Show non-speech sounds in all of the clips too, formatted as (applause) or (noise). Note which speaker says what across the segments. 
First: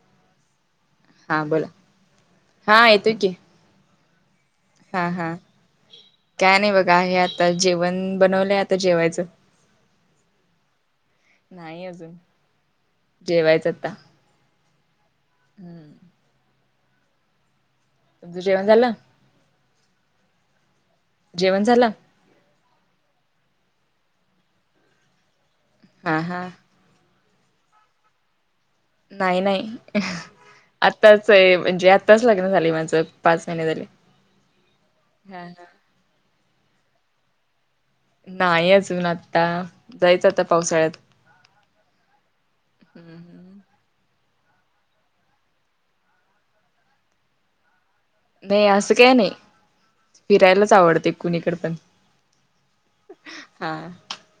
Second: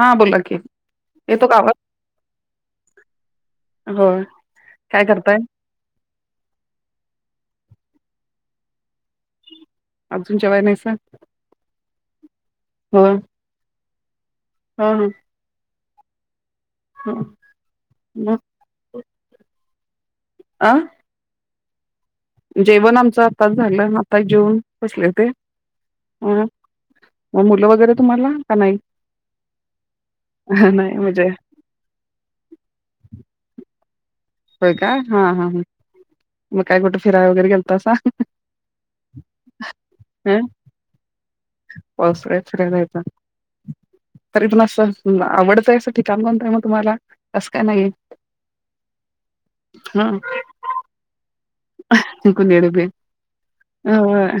Speaker 1: हा बोला की?
Speaker 2: हा
Speaker 1: येतो का
Speaker 2: बोला
Speaker 1: आवाज
Speaker 2: हा येतोय की
Speaker 1: हो.
Speaker 2: हा हा काय नाही बघा आहे आता जेवण बनवलंय आता जेवायचं.
Speaker 1: अजून जेवा्हाय नाहीसा.
Speaker 2: नाही अजून.
Speaker 1: हा.
Speaker 2: जेवायचं आता
Speaker 1: हा -हा
Speaker 2: हम्म
Speaker 1: हा. मग
Speaker 2: तुमचं जेवण झालं?
Speaker 1: आं?
Speaker 2: जेवण झालं.
Speaker 1: जेवण आमचं आताच झालं. आता जेवून बसले होते.
Speaker 2: हा
Speaker 1: अ..
Speaker 2: हा
Speaker 1: म.. मुलं वैगैरे तुम्हाला.. का नाही...
Speaker 2: नाही -नाही..
Speaker 1: नाही म्हणजे
Speaker 2: आत्ताच म्हणजे आत्ताच लग्न झालय माझं पाच महिने झाले.
Speaker 1: होय का. हा -हा हं.. मग काय कुठे फिराय वैगैरे गेलतासा...
Speaker 2: नाही अजून आता... जायचं
Speaker 1: अ
Speaker 2: आता. पावसाळ्यात.
Speaker 1: पावसाळ्यात फिराय जायच...
Speaker 2: हम्म हम्म.
Speaker 1: तरी पण असं आवडतंय असं ठिकाण कोणतय म.. तुम्हाला का तस काय नाहीए..
Speaker 2: नाही असं काय नाही. फिरायलाच आवडतय कुणीकड पण.
Speaker 1: अ हं... कुणिकड बी...
Speaker 2: हा
Speaker 1: अ...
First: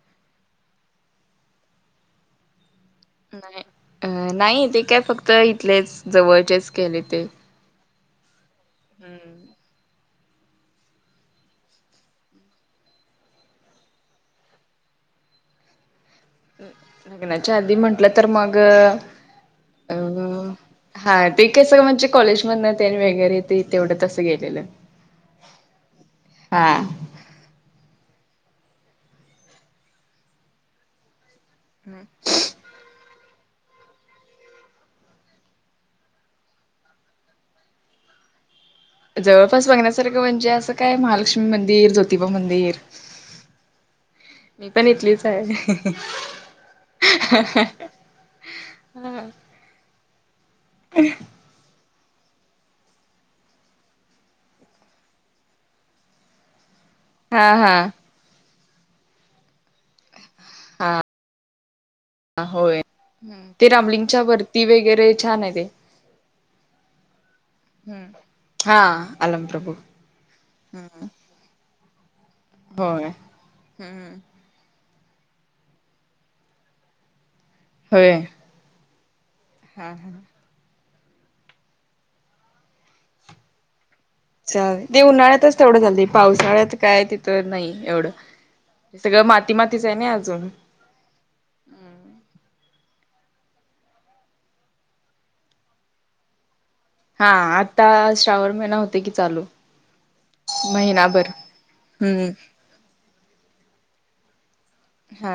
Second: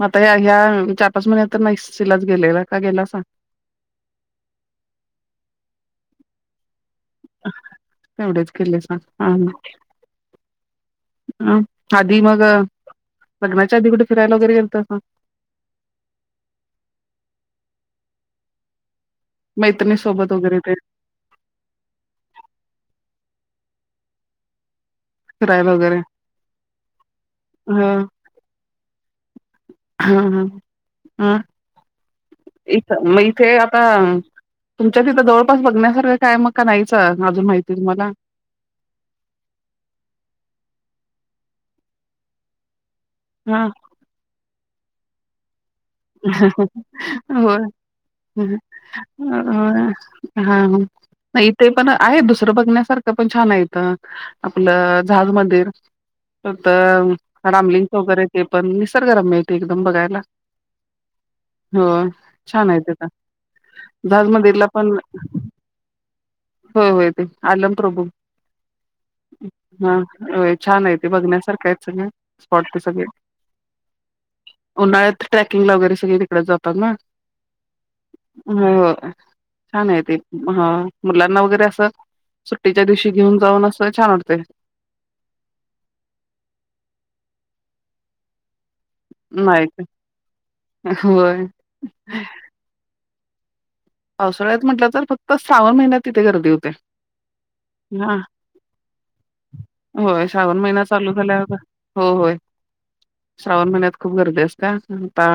Speaker 1: म... आता या ह्या-ह्या चार -पाच महिन्या तर नशिलाच गेलेल का गेलासा.
Speaker 2: नाही अ... नाही ते अ.. काय फक्त इथलेच जवळचेच केलेत.
Speaker 1: तेवढेच केले सा हा.
Speaker 2: हम्म
Speaker 1: अ.. आधी मग लग्नाच्या आधी कुठे फिरायला वैगैरे गेलतासा....
Speaker 2: लग्नाच्या आधी म्हटलं तर मग अ...
Speaker 1: मैत्रिणीसोबत वैगैरे भेट.
Speaker 2: हा ते कसं म्हणजे कॉलेजमध ते न आणि वगैरे ते तेवढं तसं गेलेलं.
Speaker 1: फिरायला वैगैरे.....
Speaker 2: हा.
Speaker 1: हा..... हा... हा.... अ....
Speaker 2: हम्...
Speaker 1: इथ म.. इथे आता.. तुमच्यात तिथं जवळपास बघण्यासारखं काय मग का नाहीचं अजून माहिती तुम्हाला.
Speaker 2: जवळपास बघण्यासारखं म्हणजे असं काय महालक्ष्मी मंदिर ज्योतिबा मंदिर.
Speaker 1: हा...
Speaker 2: मी पण इथलीच आहे.
Speaker 1: ह.. हा.... हा... नाही इथे पण.. आहे दुसरं बघण्यासारखं पण छान आहे. इथ आपलं.. झाज मंदिर. हो तर
Speaker 2: हा हा
Speaker 1: रामलिंग वैगैरे ते पण निसर्गरम्य आहे ते एकदम बघायला.
Speaker 2: हा..
Speaker 1: हो छान आहे
Speaker 2: होय.
Speaker 1: तिथं
Speaker 2: ते रामलिंगच्या
Speaker 1: जहाज
Speaker 2: वरती
Speaker 1: मंदिरला पण
Speaker 2: वैगैरे छान आहे ते.
Speaker 1: होय-. होय ते आलम प्रभू.
Speaker 2: हा.... अ...
Speaker 1: हा छान आहे ते बघण्यासारखा आहे सगळं. स्पॉट ते सगळे...
Speaker 2: होय हम्म
Speaker 1: उन्हाळ्यात ट्रॅकिंग ला वैगैरे सगळे तिकडेच जातात ना...
Speaker 2: होय.
Speaker 1: हो -हो छान
Speaker 2: हा
Speaker 1: आहे.
Speaker 2: हा
Speaker 1: ते. हा.. मुलांना वैगैरे असं सुट्टीच्या दिवशी घेऊन जाऊन असं. छान वाटतय.
Speaker 2: ती उन्हाळ्यातच तेवढं जाती पावसाळ्यात काय तिथं नाही एवढं. सगळं माती
Speaker 1: नाही ते
Speaker 2: -मातीच आहे नाय. अजून.
Speaker 1: होय.. पावसाळ्यात म्हटलं तर फक्त श्रावन महिन्यात तिथे गर्दी होत्या..
Speaker 2: हा आता... श्रावण महिना होतोय की चालू..
Speaker 1: होय श्रावण महिना चालू
Speaker 2: महिनाभर
Speaker 1: झाल्यावर हो..
Speaker 2: हम्म
Speaker 1: होय. श्रावण महिन्यात खूप गर्दी असत्या... आता..
Speaker 2: हा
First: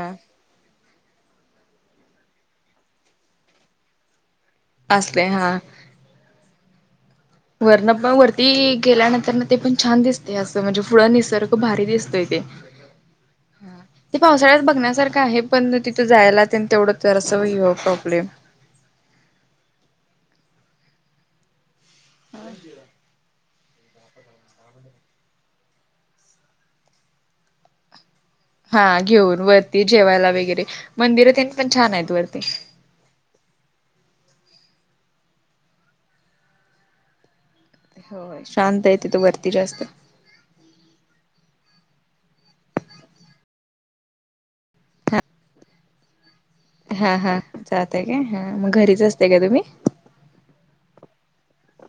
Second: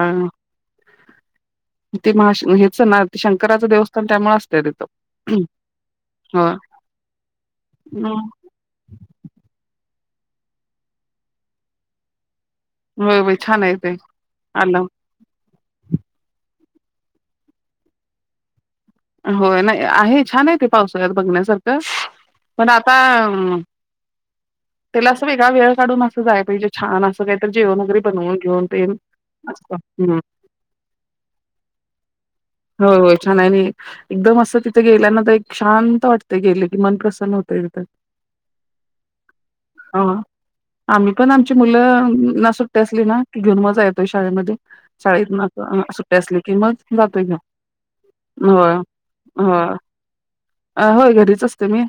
Speaker 1: ते.. महा.. हेच ना... शंकराचं देवस्थान त्यामुळे.. अस..
Speaker 2: असले हा
Speaker 1: (inaudible) होय..
Speaker 2: वरण पण वरती.... गेल्या नंतर न.. ते पण छान दिसते असं म्हणजे फुळ निसर्ग भारी दिसतोय ते.
Speaker 1: होय होय छान आहे
Speaker 2: ह ते पावसाळ्यात
Speaker 1: आलं
Speaker 2: बघण्यासारखं- काय पण तिथं जायला त्यां तेवढं तर असं वई प्रॉब्लेम.
Speaker 1: होय नाही आहे छान आहे ते पावसाळ्यात बघण्यासारखं पण आता त्याला अस वेगळा वेळ काढून असं जाय पाहिजे छान असं काही तर जेवण वगैरे बणवून घेऊन.
Speaker 2: हा
Speaker 1: तेन
Speaker 2: घेऊन
Speaker 1: असं
Speaker 2: वरती
Speaker 1: हम्म
Speaker 2: जेवायला वगैरे मंदिर त्यांनी पण छान आहेत वरती.
Speaker 1: हो होय छान आहे आणि एकदम असं तिथे गेल्याना तर एक शांत वाटते गेले की मन प्रसन्न होत.
Speaker 2: हो शांत आहे तिथ वरती जास्त
Speaker 1: हा आम्ही पण आमची मुलं ना सुट्टते असली ना की घेऊन मजा येतोय शाळेमध्ये
Speaker 2: हा
Speaker 1: शाळेत. सुट्टे असले की मग
Speaker 2: हा
Speaker 1: जातोय
Speaker 2: हा
Speaker 1: घेवून.
Speaker 2: जातय का ह मग घरीच असतेय का? तुम्ही.
Speaker 1: होय अ होय घरीच असते मी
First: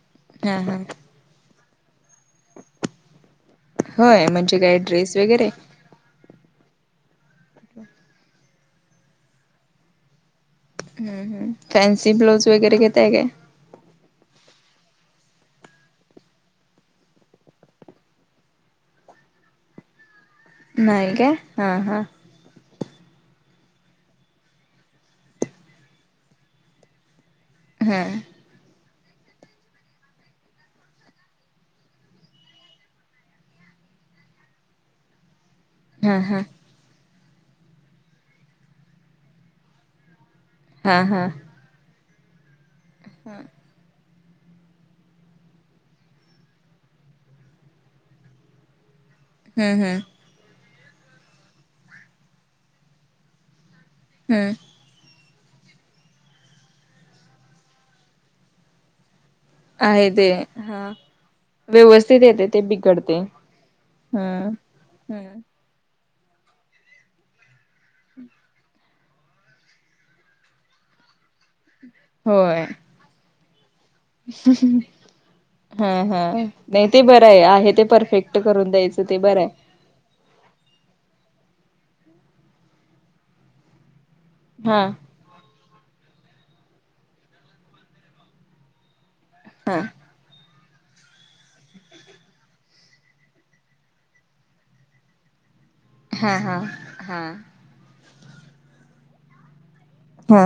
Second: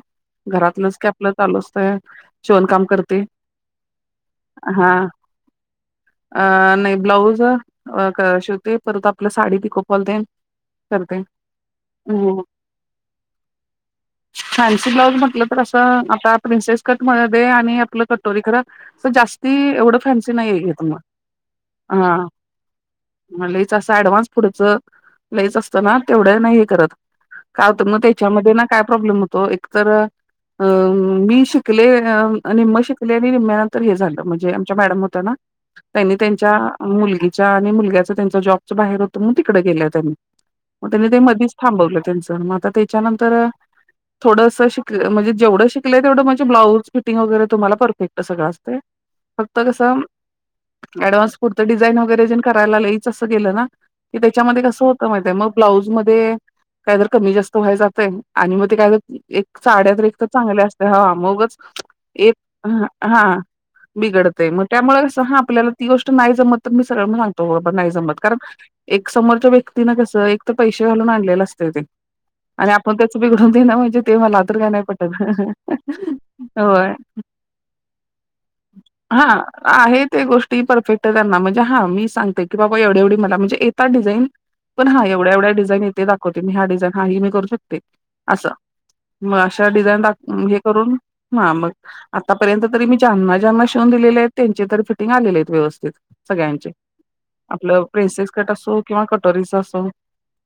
Speaker 2: हा हा
Speaker 1: घरातलंच का आपलं. चालू असतय शिवण काम करते.
Speaker 2: होय म्हणजे काय
Speaker 1: हा
Speaker 2: ड्रेस वगैरे.
Speaker 1: अ नाही ब्लाऊज शिवते परत आपल्या साडी पिको फॉल तेन.
Speaker 2: ह्
Speaker 1: करते.
Speaker 2: ह फॅन्सी ब्लाऊज वगैरे घता आहे काय?
Speaker 1: फॅन्सी ब्लाउज म्हटलं तर असं आता प्रिन्सेस कट मध्ये आणि आपलं कटोरी खरं- स जास्ती एवढं फॅन्सी नाही आहे घ तुला हा. म लईच असं ऍडव्हान्स पुढच लईच असतं ना तेवढं नाही करत. काय होत मग
Speaker 2: हा
Speaker 1: त्याच्यामध्ये ना काय प्रॉब्लेम होतो एक तर- अ मी शिकले निम्म शिकले आणि निम्म्यानंतर हे झालं म्हणजे आमच्या मॅडम होत ना. त्यांनी
Speaker 2: हा हा
Speaker 1: त्यांच्या मुलगीच्या आणि मुलग्याच त्यांच्या जॉबच बाहेर होत मग तिकडे गेलं त्यांनी. मग
Speaker 2: हा
Speaker 1: त्यांनी ते
Speaker 2: हा
Speaker 1: मधीच थांबवलं त्यांचं मग आता त्याच्यानंतर- थोडंसं शिक म्हणजे जेवढं शिकलंय तेवढं म्हणजे ब्लाउज फिटिंग वगैरे तुम्हा परफेक्ट सगळं असते. फक्त
Speaker 2: हम्म
Speaker 1: कस
Speaker 2: हम्म
Speaker 1: ऍडव्हान्स पुरत डिझाईन वगैरे ज करायला लईच असं गेलं ना. की
Speaker 2: हम्म
Speaker 1: त्याच्यामध्ये कसं होतं माहिय मग- ब्लाऊज मध्ये काय जर कमी जास्त व्हाय जातय आणि मग ते काय ज साड्यात
Speaker 2: आहे
Speaker 1: रेख तर
Speaker 2: ते
Speaker 1: चांगले असते हा मगच
Speaker 2: व्यवस्थित
Speaker 1: एक
Speaker 2: येते ते बिघडते
Speaker 1: हा. बिघडत
Speaker 2: हम्म
Speaker 1: आहे मग त्यामुळे कसं हा
Speaker 2: हम्म
Speaker 1: आपल्याला- ती गोष्ट नाही जमत तर मी सगळ्यां सांगतो बरोर नाही जमत कारण एक समोरच्या व्यक्ती ना कसं एक- तर पैसे घालून आणले असते ते.
Speaker 2: होय.
Speaker 1: मग त्याच बघडून दे ना म्हहिजे.
Speaker 2: हा हा नाही
Speaker 1: होय.
Speaker 2: ते बरं आहे आहे ते परफेक्ट- करून द्यायचं ते बरं
Speaker 1: हां
Speaker 2: आहे.
Speaker 1: आहे ते गोष्टी परफेक्ट आहे त्यांना म्हणजे हां मी सांगते की बाबा एवढे एवढी मला म्हणजेेतता डिझाईन. पण हा एवढ्या एवढ्या डिझाईन येते दाखवते मी हा डिझाईन हा ह मी करू शकते असं. मग अशा
Speaker 2: हा
Speaker 1: डिझाईन टा हे करून ह मग. आतापर्यंत तरी मी ज्यांना ज्यांना शिवून दिले आहेत त्यांचे तररी फिटिंग आलेले आहेत व्यवस्थित.
Speaker 2: हा हा हा
Speaker 1: सगळ्यांचे
Speaker 2: हा
Speaker 1: आपलं प्रिनसेस कट असो किंवा कटोरीच असो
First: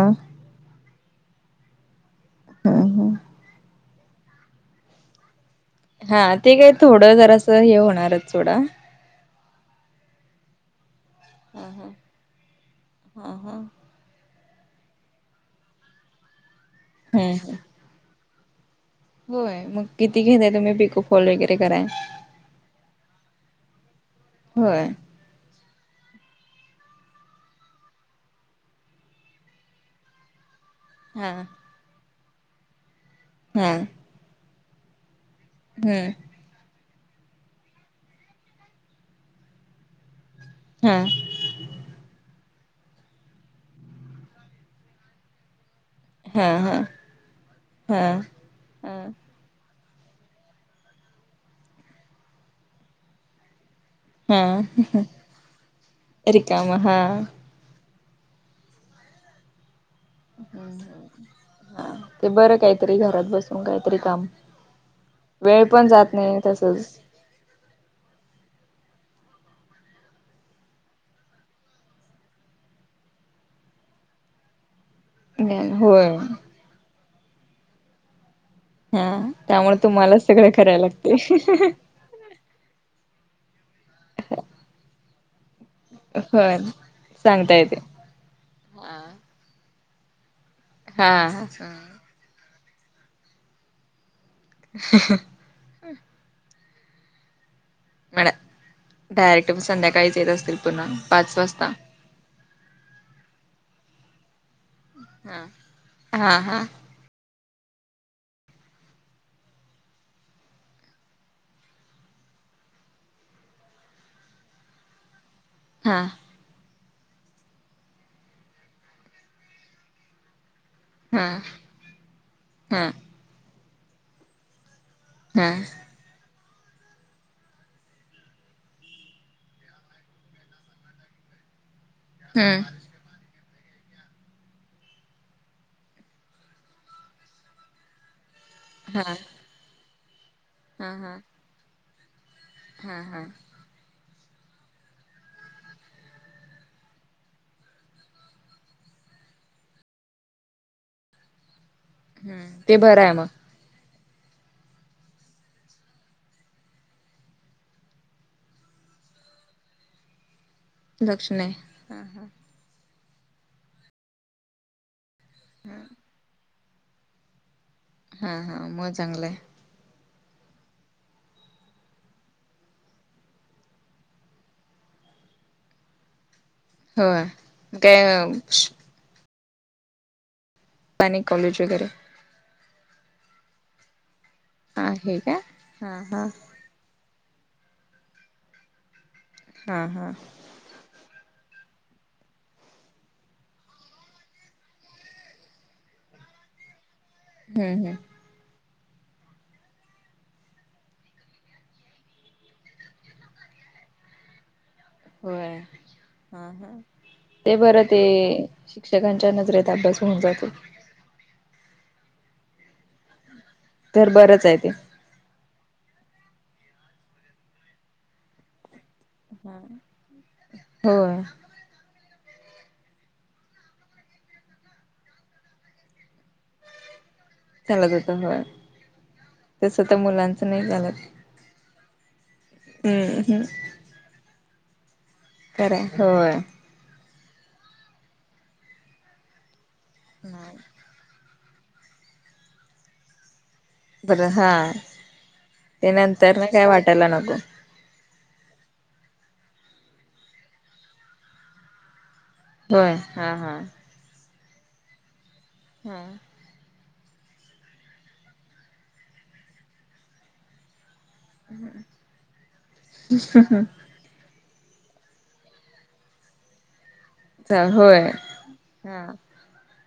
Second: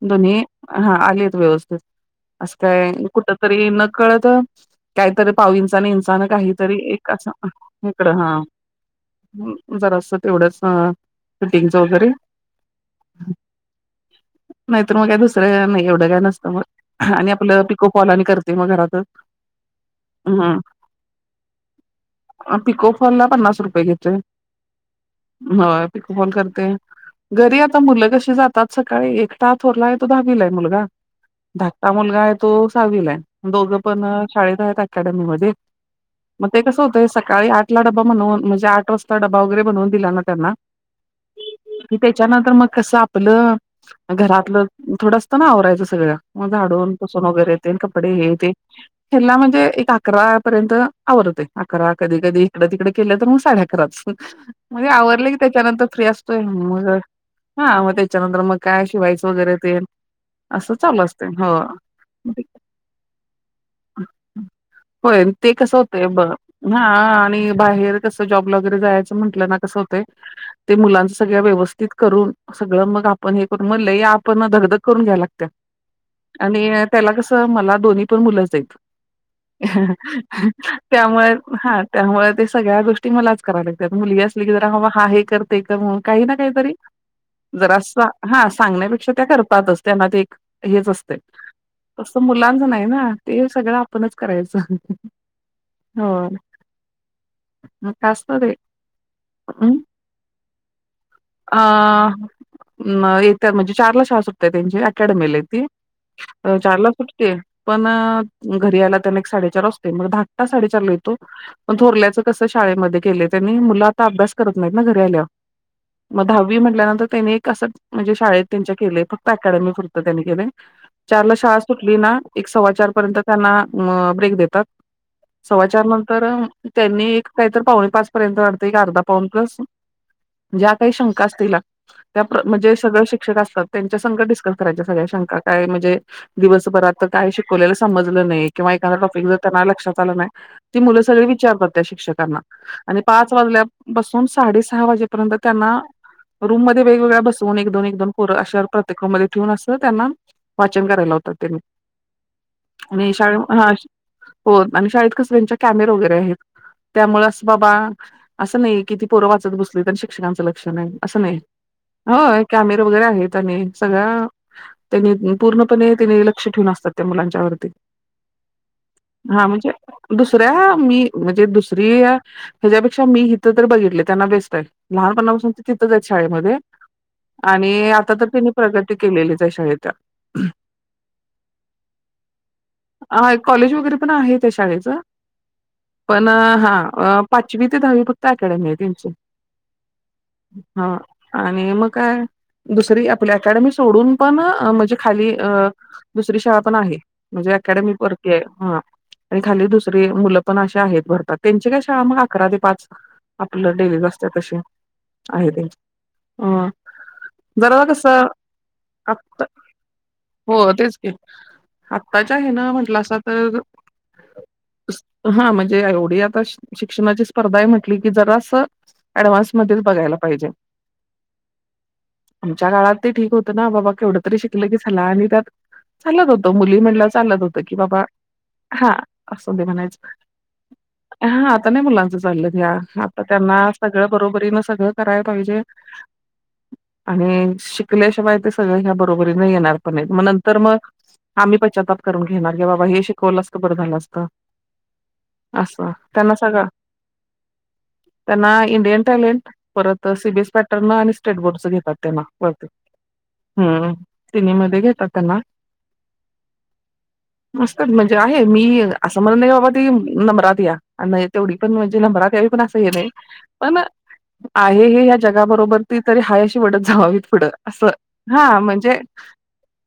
Speaker 1: दोन्ही हा आलीत व्यवस्थित असं
Speaker 2: हा
Speaker 1: काय
Speaker 2: हा
Speaker 1: कुठं तरी नकळत- काहीतरी पाऊंचा आणि
Speaker 2: हा
Speaker 1: इंचान
Speaker 2: ते काय
Speaker 1: काहीतरी एक
Speaker 2: थोडं
Speaker 1: असं
Speaker 2: जरासं हे
Speaker 1: इकडं
Speaker 2: होणारच
Speaker 1: हा.
Speaker 2: सोडा
Speaker 1: जरा असत तेवढंच फीटिंगच
Speaker 2: हा
Speaker 1: वगैरे.
Speaker 2: हा हा.
Speaker 1: नाहीतर मग काय दुसरं नाही एवढं काय नसतं मग आणि
Speaker 2: हम्म
Speaker 1: आपलं पिको फॉल आणि करते मग घरातच.
Speaker 2: होय, मग किती घेताय
Speaker 1: ह
Speaker 2: तुम्ही पक फॉल वगैरे कराय?
Speaker 1: पिकोफॉल ला पन्नास रुपये घेतोय.
Speaker 2: होय.
Speaker 1: होय, पिकोफॉल करते घरी आता मुलं कशी जातात काय एकटा थोरला आहे तो दहावीला आहे मुलगा.
Speaker 2: हा
Speaker 1: धाकटा मुलगा आहे तो साहविला आहे
Speaker 2: हा
Speaker 1: दोघं पण शाळेत आहेत अकॅडमी मध्ये
Speaker 2: हम्म
Speaker 1: मग ते कसं होतं सकाळी आठला डबा बनवून म्हणजे आठ वाजता डबा वगैरे बनवून दिला ना त्यांना
Speaker 2: हम्म
Speaker 1: कि त्याच्यानंतर मग कसं आपलं घरातलं थोडस ना आवरायचं सगळं
Speaker 2: हा
Speaker 1: मग
Speaker 2: हा
Speaker 1: झाडून पुसून वगैरेे ते कपडे
Speaker 2: हा.
Speaker 1: हे ते
Speaker 2: हा
Speaker 1: ह्याला म्हणजे एक अकरा पर्यंत आवरतेय अकरा कधी- कधी इकडे- तिकडे केले तर मग साडे अकराच. म्हणजे
Speaker 2: हा
Speaker 1: आवरलं की त्याच्यानंतर फ्री असतोय,
Speaker 2: रिकाम
Speaker 1: मग
Speaker 2: हा
Speaker 1: हा मग त्याच्यानंतर मग काय शिवायचं वगैरे तेन
Speaker 2: (inaudible) हा ते बरं काहीतरी घरात बसून काहीतरी काम
Speaker 1: होय, ते
Speaker 2: वेळ
Speaker 1: कसं
Speaker 2: पण
Speaker 1: होतय
Speaker 2: जात
Speaker 1: बघ
Speaker 2: नाही
Speaker 1: हा
Speaker 2: तसच
Speaker 1: आणि बाहेर कसं जॉबला वगैरे जायचं म्हटलं ना कसं होतेय ते मुलांच सगळ व्यवस्थित करून सगळं मग आपण हे करून मगलय आपण धगधग करून घ्यायला लागतेय.
Speaker 2: (unintelligible) होय
Speaker 1: आणि त्याला कसं मला दोन्ही पण मुलंच आहेत.
Speaker 2: हा त्यामुळे तुम्हालाच सगळं
Speaker 1: (unintelligible)
Speaker 2: करायला लागते
Speaker 1: त्यामुळे हा त्यामुळे ते सगळ्या गोष्टी मलाच करावे लागतात मुलगी असली की जराबा हा हे कर ते कर म्हणून काही ना
Speaker 2: होय
Speaker 1: काहीतरी
Speaker 2: सांगता येते
Speaker 1: जरासा हा सांगण्यापेक्षा त्या करतातच त्याना ते एक हेच असतेय.
Speaker 2: हा
Speaker 1: तसं मुलांचं नाही ना ते सगळं आपणच करायचं हं हं होय,
Speaker 2: मॅड डायरेक्ट संध्याकाळीच येत असतील पुन्हा पाच
Speaker 1: (unintelligible)
Speaker 2: वाजता
Speaker 1: आ न येता म्हणजे चारला शाळा सुटते त्यांची अकॅडमीला आहे
Speaker 2: हा
Speaker 1: ती
Speaker 2: हा
Speaker 1: अ
Speaker 2: हा
Speaker 1: चार ला सुटते. पण घरी यायला त्याना एक साडेचार वाजते मग धाकटा साडेचारला येतो. पण थोरल्यायचं कस शाळेमध्ये केले त्यांनी मुलं आता अभ्यास करत नाहीत ना घरी आल्यावर
Speaker 2: हा.
Speaker 1: मग दहावी म्हटल्यानंतर त्यांनी अस म्हणजे शाळेत त्यांच्या केलेय फक्त अकॅडमी पुरतं त्यांनी केलेय. चार
Speaker 2: हा
Speaker 1: ला शाळा सुटली ना एक सव्वा चार
Speaker 2: हा
Speaker 1: पर्यंत त्यांना अ ब्रेक देतात.
Speaker 2: हा
Speaker 1: सव्वा चार नंतर त्यांनी एक काहीतर पाहुणे पाच पर्यंत वाटतं एक अर्धा पाऊण तास ज्या काही शंका असतीला त्या
Speaker 2: हा
Speaker 1: म्हणजे सगळं शिक्षक असतात, त्यांच्यासंघ डिस्कस करायच्या सगळ्या शंका काय म्हणजे दिवसभरात तर काय शिकवलेलं समजलं नाही किंवा एखादा
Speaker 2: हा
Speaker 1: टॉपिक जर त्यांना लक्षात आलं नाही ती
Speaker 2: हा
Speaker 1: मुलं
Speaker 2: हा
Speaker 1: सगळी विचारतात त्या शिक्षकांना.
Speaker 2: हा
Speaker 1: आणि
Speaker 2: हा
Speaker 1: पाच वाजल्या पासून साडे सहा वाजेपर्यंत त्यांना रूम वेगवेगळ्या बसून एक -दोन, एक-दोन पोरं अशा प्रत्येक रूम मध्ये ठेवून असं त्यांना वाचन करायला लावतात त्यांनी
Speaker 2: हम्म ते
Speaker 1: आणि
Speaker 2: बरंय मग
Speaker 1: शाळे हा हो आणि शाळेत कसं त्यांच्या कॅमेरे वगैरे आहेत. त्यामुळे असं बाबा! असं नाही कि ती पोरं वाचत बसली, तर शिक्षकांचं लक्ष नाही असं नाही होय कॅमेरे वगैरे आहेत, सगळ्या त्यांनी पूर्णपणे, लक्ष ठेवून असतात. त्या मुलांच्या वरती
Speaker 2: हां! हां! ! मग चांगलं आहे.
Speaker 1: हा म्हणजे दुसऱ्या मी, म्हणजे दुसरी आ! ! हच्यापेक्षा मी हिथं! तर बघितले त्यांना बेस्ट आहे, लहानपणापासून ते तिथंच आहेत शाळेमध्ये आणि
Speaker 2: हो
Speaker 1: आता तर तिने
Speaker 2: काय
Speaker 1: प्रगती, केलेली त्या शाळेत
Speaker 2: आणि कॉलेज वगैरे?
Speaker 1: हा कॉलेज वगैरे पण आहे! ! शाळेच
Speaker 2: आहे का हा हा
Speaker 1: पण हा! पाचवी ते दहावी फक्त अकडमी आहे तची
Speaker 2: हा! हा! !
Speaker 1: हा! ! आणि मग काय दुसरी आपली, अकॅडमी सोडून पण म्हणजे खाली अ दुसरी शाळा पण आहे, म्हणजे
Speaker 2: हम्म
Speaker 1: अकॅडमी
Speaker 2: हम्
Speaker 1: परत हा आणि खाली दुसरी मुलं पण अशी आहेत, बरका? भरतात त्यांची काय शाळा मग अकरा ते पाच आपलं लिहिलेलं असतेय तशी आहे
Speaker 2: होय
Speaker 1: त्यांची
Speaker 2: हा!
Speaker 1: अ
Speaker 2: हा! ते बरं!
Speaker 1: जरा !
Speaker 2: ते
Speaker 1: कसं
Speaker 2: शिक्षकांच्या
Speaker 1: आत्ता
Speaker 2: नजरेत अभ्यास होऊन जातो.
Speaker 1: हो तेच आत्ताच्या हे ना म्हंटलं असा तर
Speaker 2: तर बरंच आहे ते
Speaker 1: हा! म्हणजे एवढी आता शिक्षणाची स्पर्धा म्हटली की, जरा असं ऍडव्हान्स मध्ये बघायला पाहिजे
Speaker 2: हो! !
Speaker 1: आमच्या काळात ते ठीक होतं ना? बाबा! केवढं तरी शिकलं की झाला आणि त्या चालत होत मुली म्हणलं चालत होतं. की
Speaker 2: चालत
Speaker 1: बाबा
Speaker 2: होत होय
Speaker 1: हा! असं ते
Speaker 2: तसं तर
Speaker 1: म्हणायचं!
Speaker 2: मुलांचं नाही चालत !
Speaker 1: हा आता नाही मुलांचं चाललं घ्या आता
Speaker 2: हम्म हम्
Speaker 1: त्यांना सगळं बरोबरीन सगळं करायला पाहिजे
Speaker 2: हो य!
Speaker 1: आणि शिकल्याशिवाय ते सगळ ह्या बरोबरी नाही येणार पण मग नंतर मग आम्ही प्चातप करूनेणार का बाबा हे शिकवल बर झालं असत! अस
Speaker 2: ते
Speaker 1: त्यांना
Speaker 2: नंतर ना
Speaker 1: सगळ!
Speaker 2: काय वाटायला नको
Speaker 1: त्यांना इंडियन टॅलेंट परत सीबीएस पॅटर्न आणि स्टेट बोर्डच घेतात त्यांना बत
Speaker 2: होय हा हा
Speaker 1: हम्म सने मध्ये घेतातना?
Speaker 2: हा! !
Speaker 1: मस्तच म्हणजे आहे मी असं म्हणत नाही बाबा! ती नंबरात या आणि तेवढी पण म्हणजे नंबरा पण अस हे! नाही पण आहे. जगाबरोबर ती तरी हाय अशी वडत जामावी पुढं अस
Speaker 2: होय
Speaker 1: हा म्हणजे,
Speaker 2: हा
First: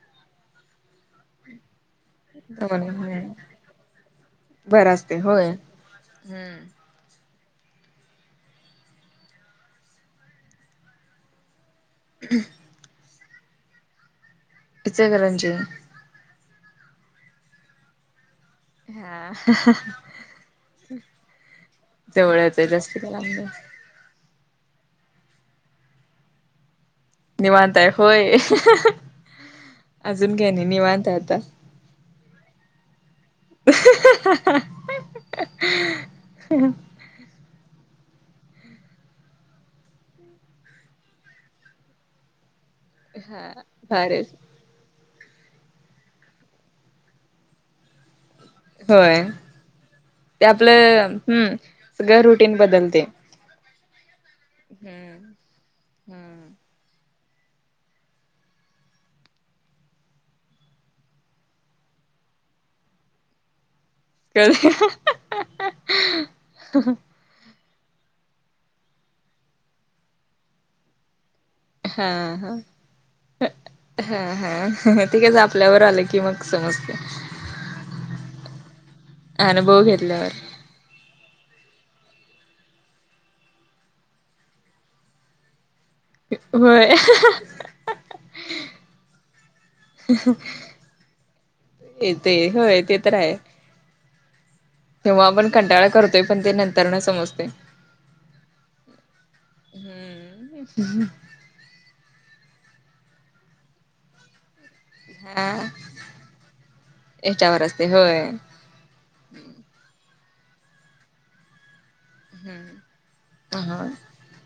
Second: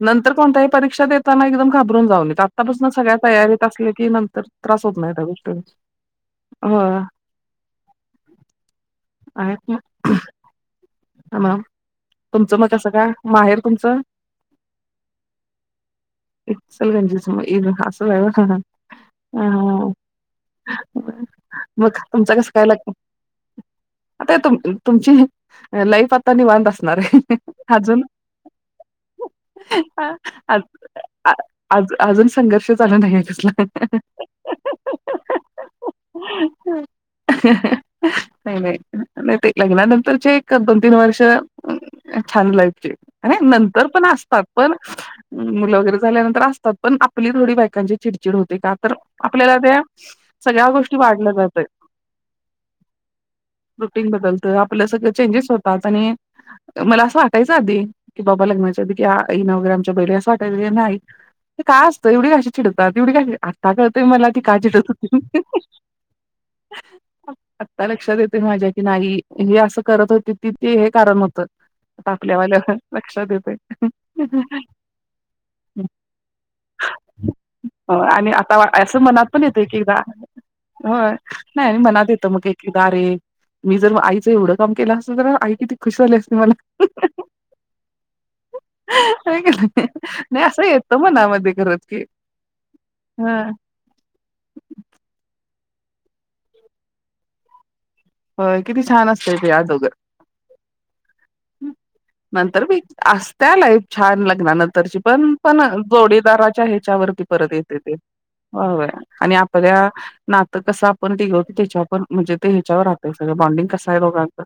Speaker 1: नंतर कोणत्याही परीक्षा देताना एकदम खाबर जाऊ आतापासून सगळ्या तयारीत असल्या की नंतर त्रास
Speaker 2: बर
Speaker 1: होत नाही
Speaker 2: असते
Speaker 1: त्या
Speaker 2: होय
Speaker 1: गोष्टी हा अ! ! ह म तुमचं मग कसं का माहेर तुमचं!
Speaker 2: इथे करणजी
Speaker 1: सलगंजी सम असल! !
Speaker 2: हा
Speaker 1: मग तुमचं कसं
Speaker 2: तेवढत
Speaker 1: काय लागत
Speaker 2: जास्त त्याला! !
Speaker 1: आता तुम तुमची लाईफ आता! निवांध असणार आहे.
Speaker 2: निवांताय
Speaker 1: अजून
Speaker 2: होय
Speaker 1: आज
Speaker 2: अजून काय?
Speaker 1: आ
Speaker 2: नाही निवांतय
Speaker 1: आ-
Speaker 2: आता!
Speaker 1: आज अजून संघर्ष झाला नाहीये कसला
Speaker 2: (unintelligible)
Speaker 1: नाही नाही नाही ते लग्नातच नंतरचे एक दोन तीन वर्ष छान लाईफचे आणि
Speaker 2: हा
Speaker 1: नंतर पण
Speaker 2: भारी
Speaker 1: असतात. पण मुलं वगैरे झाल्यानंतर असतात पण आपली थोडी बायकांची चिड चिड होते का तर
Speaker 2: होय
Speaker 1: आपल्याला त्या
Speaker 2: ते
Speaker 1: सगळ्या गोष्टी
Speaker 2: आपलं
Speaker 1: वाढल्या
Speaker 2: हम्म
Speaker 1: जातय.
Speaker 2: सगळं रुटीन बदलते
Speaker 1: रुटीन बदलत आपल्या सगळं
Speaker 2: हम्म
Speaker 1: चेंजेस होतात आणि
Speaker 2: हम्म
Speaker 1: मला असं वाटायचं आधी कि बाबा लग्नाच्या आधी की नवरे यांचे बैल असं वाटायच नाही. ते काय असतं एवढी कशी चिडतात एवढी कशी आता कळतय मला ती का चिडत होती. आत्ता लक्षात येतेय माझ्या की नाही हे असं करत होती ती ते हे कारण होतं.
Speaker 2: हा
Speaker 1: आता
Speaker 2: हा
Speaker 1: आपल्यावाल्या लक्षात येतंय.
Speaker 2: हा हा ते कसं आपल्यावर आलं की मग समजतं.
Speaker 1: हो आणि आता असं मनात पण येतंय की
Speaker 2: अनुभव
Speaker 1: एकेकदा
Speaker 2: घेतल्यावर
Speaker 1: होय नाही मी मनात येतय मग एकेकदा अरे मी जर मग एव एवढं काम केलं असत तर आई किती खुश झाली असती मला
Speaker 2: होय
Speaker 1: होय का नाही. नाही असं येत मनामध्ये खरंच की
Speaker 2: येते होय ते तर आहे
Speaker 1: हा
Speaker 2: तेव्हा आपण कंटाळा करतोय पण ते नंतरन समजतय‌.
Speaker 1: होय किती छान असतय ते आदोगर
Speaker 2: हम्म
Speaker 1: नंतर बी असत्या लई छान लग्नानंतर तशी पण
Speaker 2: हा
Speaker 1: पण जोडीदाराच्या ह्याच्यावरती परत
Speaker 2: याच्यावर
Speaker 1: येतंय
Speaker 2: असते
Speaker 1: ते
Speaker 2: होय
Speaker 1: होय आणि आपल्या नातं कसं आपण टिगवतोय त्याच्या पण म्हणजे ते ह्याच्यावर
Speaker 2: हम्म
Speaker 1: हे सगळं बॉन्डिंग
Speaker 2: हा
Speaker 1: कसं आहे दोघांचं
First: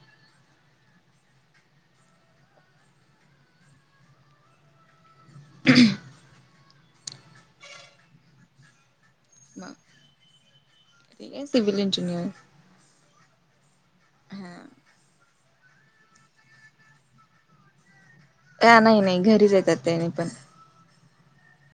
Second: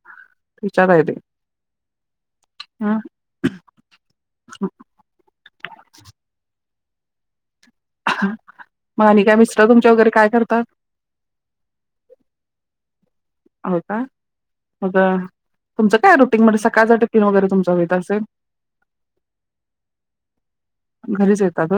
Speaker 1: याच्यावर आहे ते ह
Speaker 2: हम्म
Speaker 1: मग आणि काय
Speaker 2: मी
Speaker 1: मिस्टर तुमचे वगैरे काय करतात
Speaker 2: आहे सिविल इंजिनियर
Speaker 1: हो का मग तुमचं काय रुटीन मध्ये सकाळचा टिफिन वगैरे तुमचा होईत असेल.
Speaker 2: हा नाही नाही घरीच येतात त्यानी पण
Speaker 1: घरीच येतात होय.